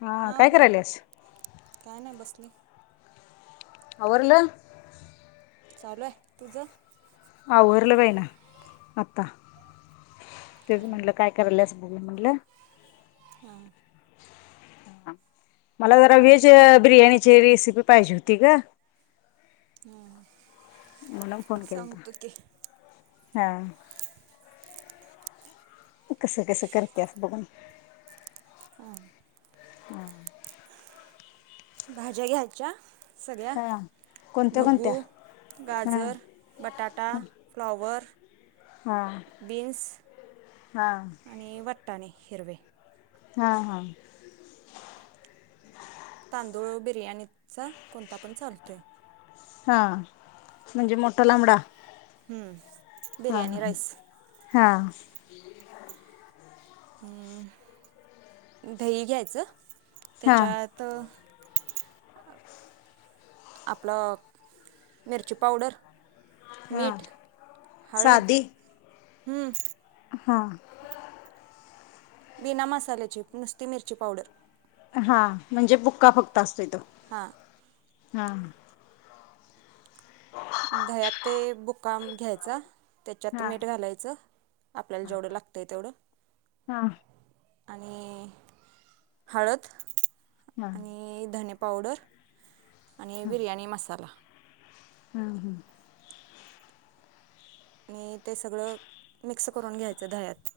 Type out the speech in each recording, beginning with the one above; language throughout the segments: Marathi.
हां काय करायलेस [inaudible] आवरलं? चालू हाय तुझ आवरल बाई ना आता तेच हां म्हटलं काय कराल्यास म्हणलं [inaudible] मला जरा व्हेज बिर्याणीची रेसिपी पाहिजे होती ग हम म्हणून फोन केलता हां कस कस करत्यात बघुन हम ह भाज्या घ्यायच्या सगळ्या हा कोणत्या ढब्बू, कोणत्या? हा गाजर, बटाटा, फ्लॉवर, हा बिन्स हा आणि वट वाटाणे हिरवे हा हा तांदूळ बिर्याणीचा कोणता पण चालतोय हा म्हणजे मोठा लांबडा हूं हा बिर्याणी राईस हा अं दही घ्यायचं हा त्याच्यात आपलं मिरची पावडर हा मीठ हळद साधी हम्म हा बिना मसाल्याची नुसती मिरची पावडर हा म्हणजे बुक्का फक्त असतोय तो हा हा दह्यात ते बुकाम घ्यायचा त्याच्यात हा मीठ घालायचं आपल्याला जेवढं लागतंय तेवढं हा हा आणि हळद हा आणि धने प पावडर आणि बिर्याणी मसाला हूं हूं आणि ते सगळं मिक्स करून घ्यायचं दह्यात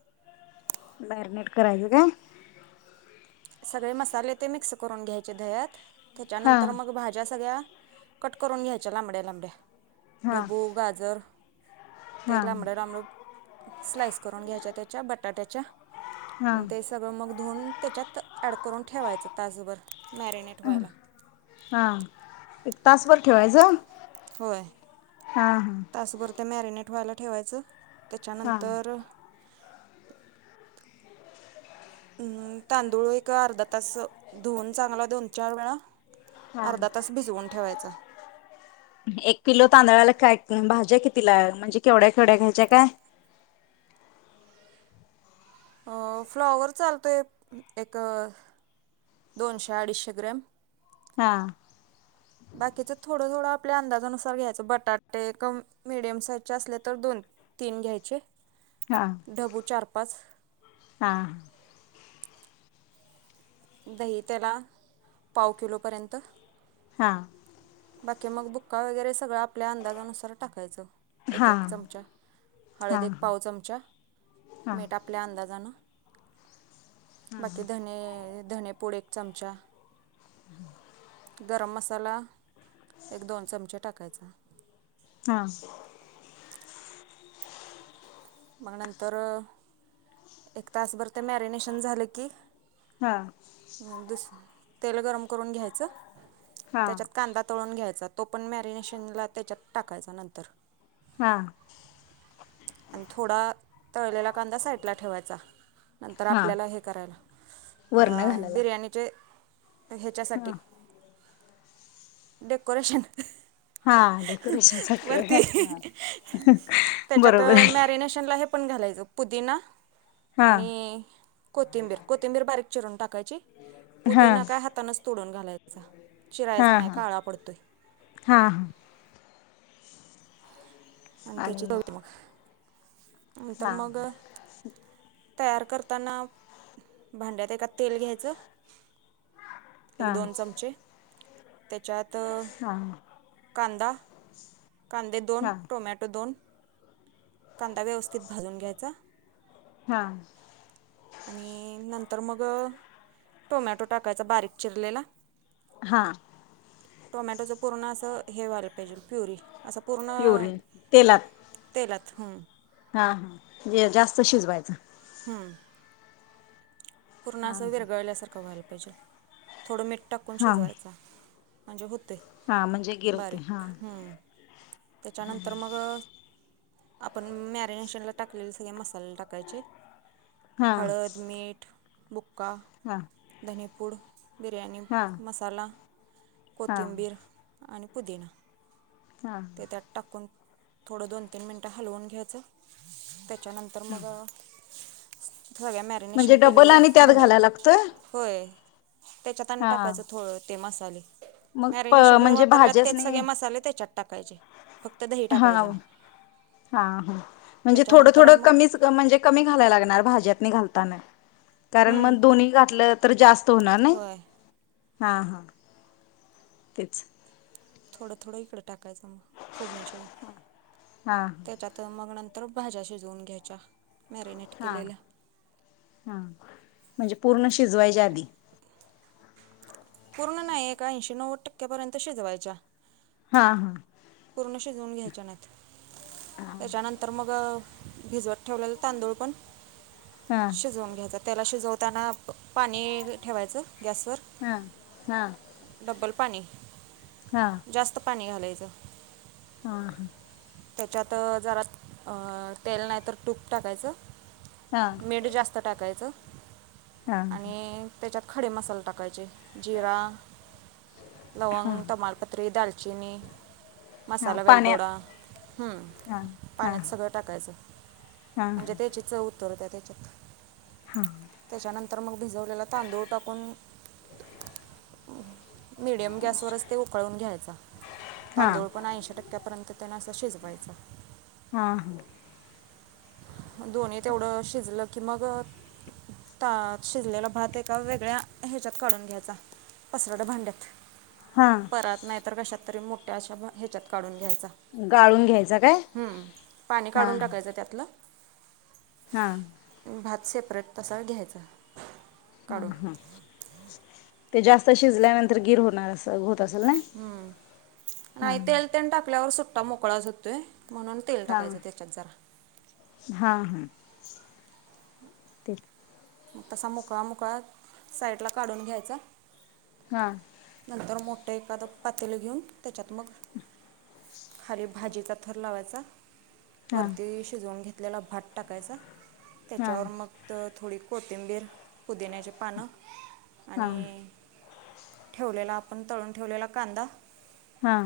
मॅरीनेट करायचं काय? सगळे मसाले ते मिक्स करून घ्यायचे दह्यात हा त्याच्यानंतर मग भाज्या सगळ्या कट करून घ्यायच्या लांबड्या लांबड्या हा ढब्बू गाजर ते हा लामडं लामड स्लाईस करून घ्यायच्या त्याच्या बटाट्याच्या हा आणि ते सगळं मग धुऊन त्याच्यात ॲड करून ठेवायचं तास भर हम हा तासभर ठेवायचं होय हा हा तासभर ते मॅरिन नेट व्हायला ठेवायच हा त्याच्यानंतर अम् तांदूळ एक अर्धा तास धुवन चांगला दोन चार वेळा हा.. अर्धा तास भिजवून ठेवायचा एक किलो तांदळाला काय? भाज्या कितीला म्हणजे केवड्या केवढ्या घ्यायच्या काय फ्लॉवर चालतोय एक दोनशे अडीचशे ग्रॅम हा बाकीच थोडं थोडं आपल्या अंदाजानुसार घ्यायचं बटाटे क मडियम साईजचे असले तर दोन तीन घ्यायचे हा ढबू चार पाच हा दही त्याला पाव किलोपर्यंत हा बाकी मग बुक्का वगैरे सगळं आपल्या अंदाजानुसार टाकायचं एक हा एक चमचा हा हळद एक पाव चमचा हा मीठ हा आपल्या अंदाजानं बाकी धने धणेपुड एक चमचा हम् गरम मसाला एक दोन चमचे टाकायचा हा मग नंतर एक तासभर ते मॅरिनेशन झाले की हा दुस तेल गरम करून घ्यायचं हा त्याच्यात कांदा तळून घ्यायचा तो पण मॅरिनेशन ला त्याच्यात टाकायचा नंतर हा आणि थोडा तळलेला कांदा साईडला ठेवायचा नंतर हा आपल्याला हे वरण करायला घालायला बिर्याणीचे ते ह्याच्यासाठी हा डेकोरेशन हा डेकोरेशन साठी वरती व्हय बर तर मॅरिनेशनला हे पण घालायच पुदीना हा आणि कोथिंबीर कोथिंबीर बारीक चिरून टाकायची हा पुदीना काय हातानच तोडून घालायचा हा चिरायचा हा नाय हा काळा पडतोय. हा आणि तेची शिजव ते मग नंतर हा मग तयार करताना भांड्यात एका तेल घ्यायच एक हा दोन चमचे त्याच्यात हा कांदा कांदे दोन, हा टोमॅटो दोन कांदा व्यवस्थित भाजून घ्यायचा. हा- आणि नंतर मग टोमॅटो टाकायचा बारीक चिरलेला हा टोमॅटोच पूर्ण अस हे व्हायला पाहिजेल प्युरी. असं पूर्ण पिवरी तेलात तेलात हं हा हा जे जास्त शिजवायच. हम पूर्ण हा अस विरगळल्यासारख व्हायला थोड मिठ टाकून हा शिजवायचा. म्हणजे होत. होतय हा म्हणजे गिर होते बारीक हा हं त्याच्यानंतर मग अ आपण मॅरिनेशनला टाकलेले सगळे मसाले टाकायचे. हा हळद, मीठ [unintelligible] का हा धनेपूड बिर्याणी हा मसाला हा कोथिंबीर आणि पुदिना हा ते त्यात टाकून थोडं दोन, तीन मिनिटं हलवून घ्यायचं. त्याच्यानंतर मग सगळ्या मॅरिनेशन म्हणजे डबल केलेल्या आणि त्यात घालायला लागतोय भा--होय. त्याच्यात आणि हा टाकायचं थो ते मसाले मग प मॅरिनेशनला म्हणजे वापरलात भाज्याच तेच नाही सगळे मसाले त्याच्यात टाकायचे. फक्त दही हा टाकायचं नाही हा ह म्हणजे त्याच्यानंतर थोडं-थोडं मग कमीच अ म्हणजे कमी घालायला लागणार भाज्यात नि घालतान कारण मग दोन्ही घातलं तर जास्त अता होणार नाही. होय हा हा तेच थोडं-थोडं इकडं टाकायचं म फोडनीच्या वेळी हा त्याच्यात मग नंत तर भाज्या शिजवून घ्यायच्या. मॅरिनेट हा केलेल्या हा म्हणजे पूर्ण शिजवायच्या आधी पूर्ण नाही एक ऐंशी, नव्वद टक्क्यापर्यंत शिजवायच्या. हा हा पूर्ण शिजवून घ्यायच्या नाहीत. त्याच्यानंतर मग भिजवत ठेवलेलं तांदूळ पण हा शिजवून घ्यायच त्याला शिजवत त्यांना पाणी ठेवायचं. गॅसवर हा हा डबल पाणी हा जास्त पाणी घालायचं हा ह त्याच्यात अ जरा तेल नाही तर तूप टाकायचं. हा मीठ जास्त टाकायचं. हा आणि त्याच्यात खडे मसाले टाकायचे. जिरा हा लवंग तमालपत्री दाल की नि हा मसाला पाण्यात वेलदोडा हम्म हा हा पाण्यात सगळं टाकायचं हा हा म्हणजे त्याची चव करू दया त्याच्यात हा त्याच्यानंतर मग भिजवलेला तांदूळ टाकून मीडियम गॅस वरच ते उकळून घ्यायचा हा तांदूळ पण ऐंशी टक्क्यापर्यंत त्यांना असा शिजवायचा हा हं दोन्ही तेवढं शिजलं कि मग त्यात शिजलेला भात एका वेगळ्या ह्याच्यात काढून घ्यायचा पसरट भांड्यात हा परात नाही तर कशात तरी त्या अशा भा ह्याच्यात काढून घ्यायचा गाळून घ्यायचा काय हम्म पाणी हा काढून टाकायचं त्यातलं हा भात सेपरेट तसा घ्यायचा हम्म काढून हम्म [inaudible] ते जास्त शिजल्यानंतर गिर होणार अस असेल ना हम्म हा नाही तेल तेल टाकल्यावर सुट्ट तो मोकळाच होतोय. म्हणून तेल हा टाकायचं त्याच्यात जरा तेल तसा मोकळा मोकळा साईडला काढून घ्यायचा हा नंतर मो एखाद एखादं पातेलं घेऊन त्याच्यात मग खाली भाजीचा थर लावायचा. हा वरती शिजवून घेत आपल्याला भात टाकायचा हा त्याच्यावर मग त थोडी कोथिंबीर पुदिन्याचे पानं हा आणि ठेवलेलं आप आपण तळून ठेवलेला कांदा हा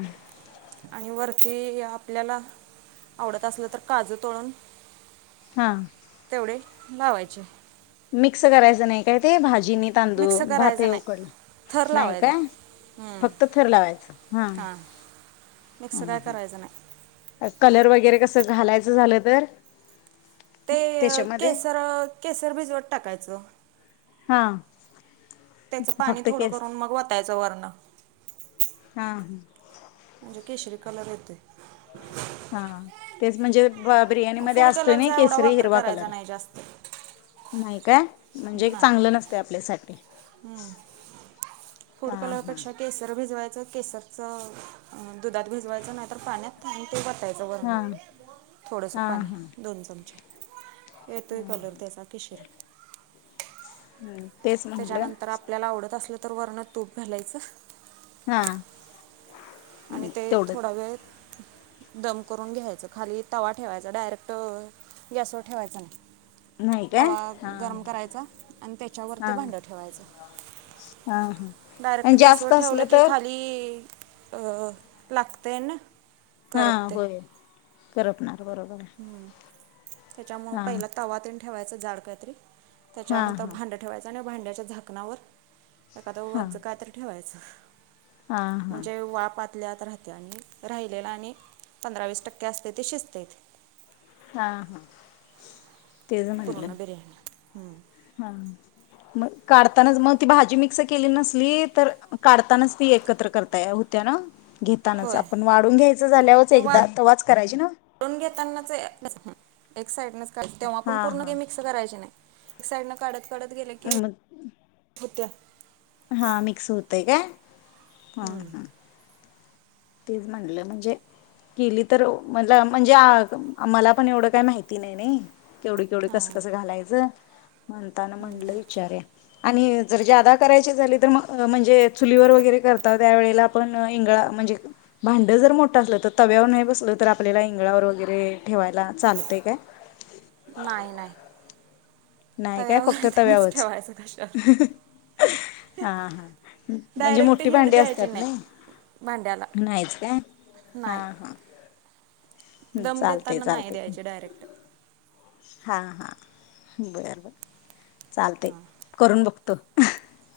आणि वर ती आपल्याला आवडत असलं तर काजू तळून हा तेवढे लावायचे. मिक्स करायच नाय काय ते भाज जिनी मिक्स तांदूळ भातयी करायचं नाही उकडल थर नाही लावायचा का हम्म, फक्त थर लावायच हा हां मिक्स ह काय करायचं नाही ह कलर वगैरे कस घालायचं झालंतर ते केसरं अ केसर भिजवत टाकायच हा त्याच पाणी थोड करून मग वताय तो वरण हा हं केशरी कलर येतोय. हा तेच म्हणजे ब बिर्याणी मध्ये फूड असतोय न कलरचा एवढा केसरी वापर हिरवा करायचा कलर नाही जास्त नाही काय? म्हणजे चांगल नसतय आपल्यासाठी हूं फूड हा हा कलरपेक्षा केसर भिजवायच केसरच दुधात भिजवायच नाही तर पाण्यात ते वतयाच हा वरणं थोडस हा पाणी हा दोन चमचे एतोय कलर त्याचा केशरी हम्म तेच म्हटलं त्याच्यानंतर आपल्याला आवडत असल तर वरणात तूप घालायच हा आणि ते तेवढंच थोडा वेळ दम करून घ्यायच खाली तवा ठेवायचा डायरेक्ट गॅसवर ठेवायचा नाय. नाही काय तवा हा गरम करायचा आणि त्याच्यावर ते हा भांड ठेवायच हा हा डायरेक्ट आणि गॅसवर जास्त ठेवल असलं की तर खाली अं लागतय न हा होय. करपनार बरोबरय त्याच्यामुळे पहिला तवात तेन ठेवायच जाड काहीतरी हा त्याच्यानंतर हा भांड ठेवायचं आणि भांड्या त्या झाकणावर एखाद हा वज्ज काय तर ठेवायच. हा हा म्हणजे वाप आत आतल्या आत राहतेय आणि राहिलेलं आणि पंधरा वीस टक्के असतय ते शिजतय हा हा तेच म्हटलं कोरोना [unintelligible] हूं हा मग काढतानाच मग ती भाजी मिक्स केली नसली तर काढतानाच ती एकत्र करता होत्या ना घेतानाच होय आपण वाढून घ्यायचं झाल्यावरच ते एकदा वाढून तवाच करायची ना घेतानाच हं. एक साईडनच तेव्हा पण हा पूर्ण काय हा मिक्स करायचे नाय साईड न काढत कडत गेलं की मग होत्या हा मिक्स होतय काय? हूं हं. हूं तेच म्हणलं म्हणजे केली तर म्हणल म्हणजे मला पण एवढं काय माहिती नाही नाय केवढी केवढी कसं हां. कसं घालायचं म्हणताना म्हटलं विचारेन आणि जर ज्यादा करायचे झाली तर म म्हणजे चुलीवर वगैरे करता त्यावेेळेला आपण इंगळा म्हणजे भांड जर मोठं असलं तर तव्यावर नाही बसलं तर आपल्याला इंगळावर वगैरे ठेवायला चालतय काय? नाही नाही नाही काय फक्त तव्यावर त्यांनाच तव्यावरच ठेवायचं कशावर हा हां म्हणजे डायरेक्ट मोठी हीट भांडी द्यायची असत्यात नाही नाय भांड्याला नाहीच काय हा नाही हा हूं दम चालतंय देताना नाही चालतंय द्यायचे डायरेक्ट हा हा [unintelligible] चालतय करून ब [inaudible]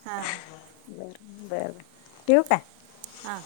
हा बरं बरं बरं ठेऊ का? हा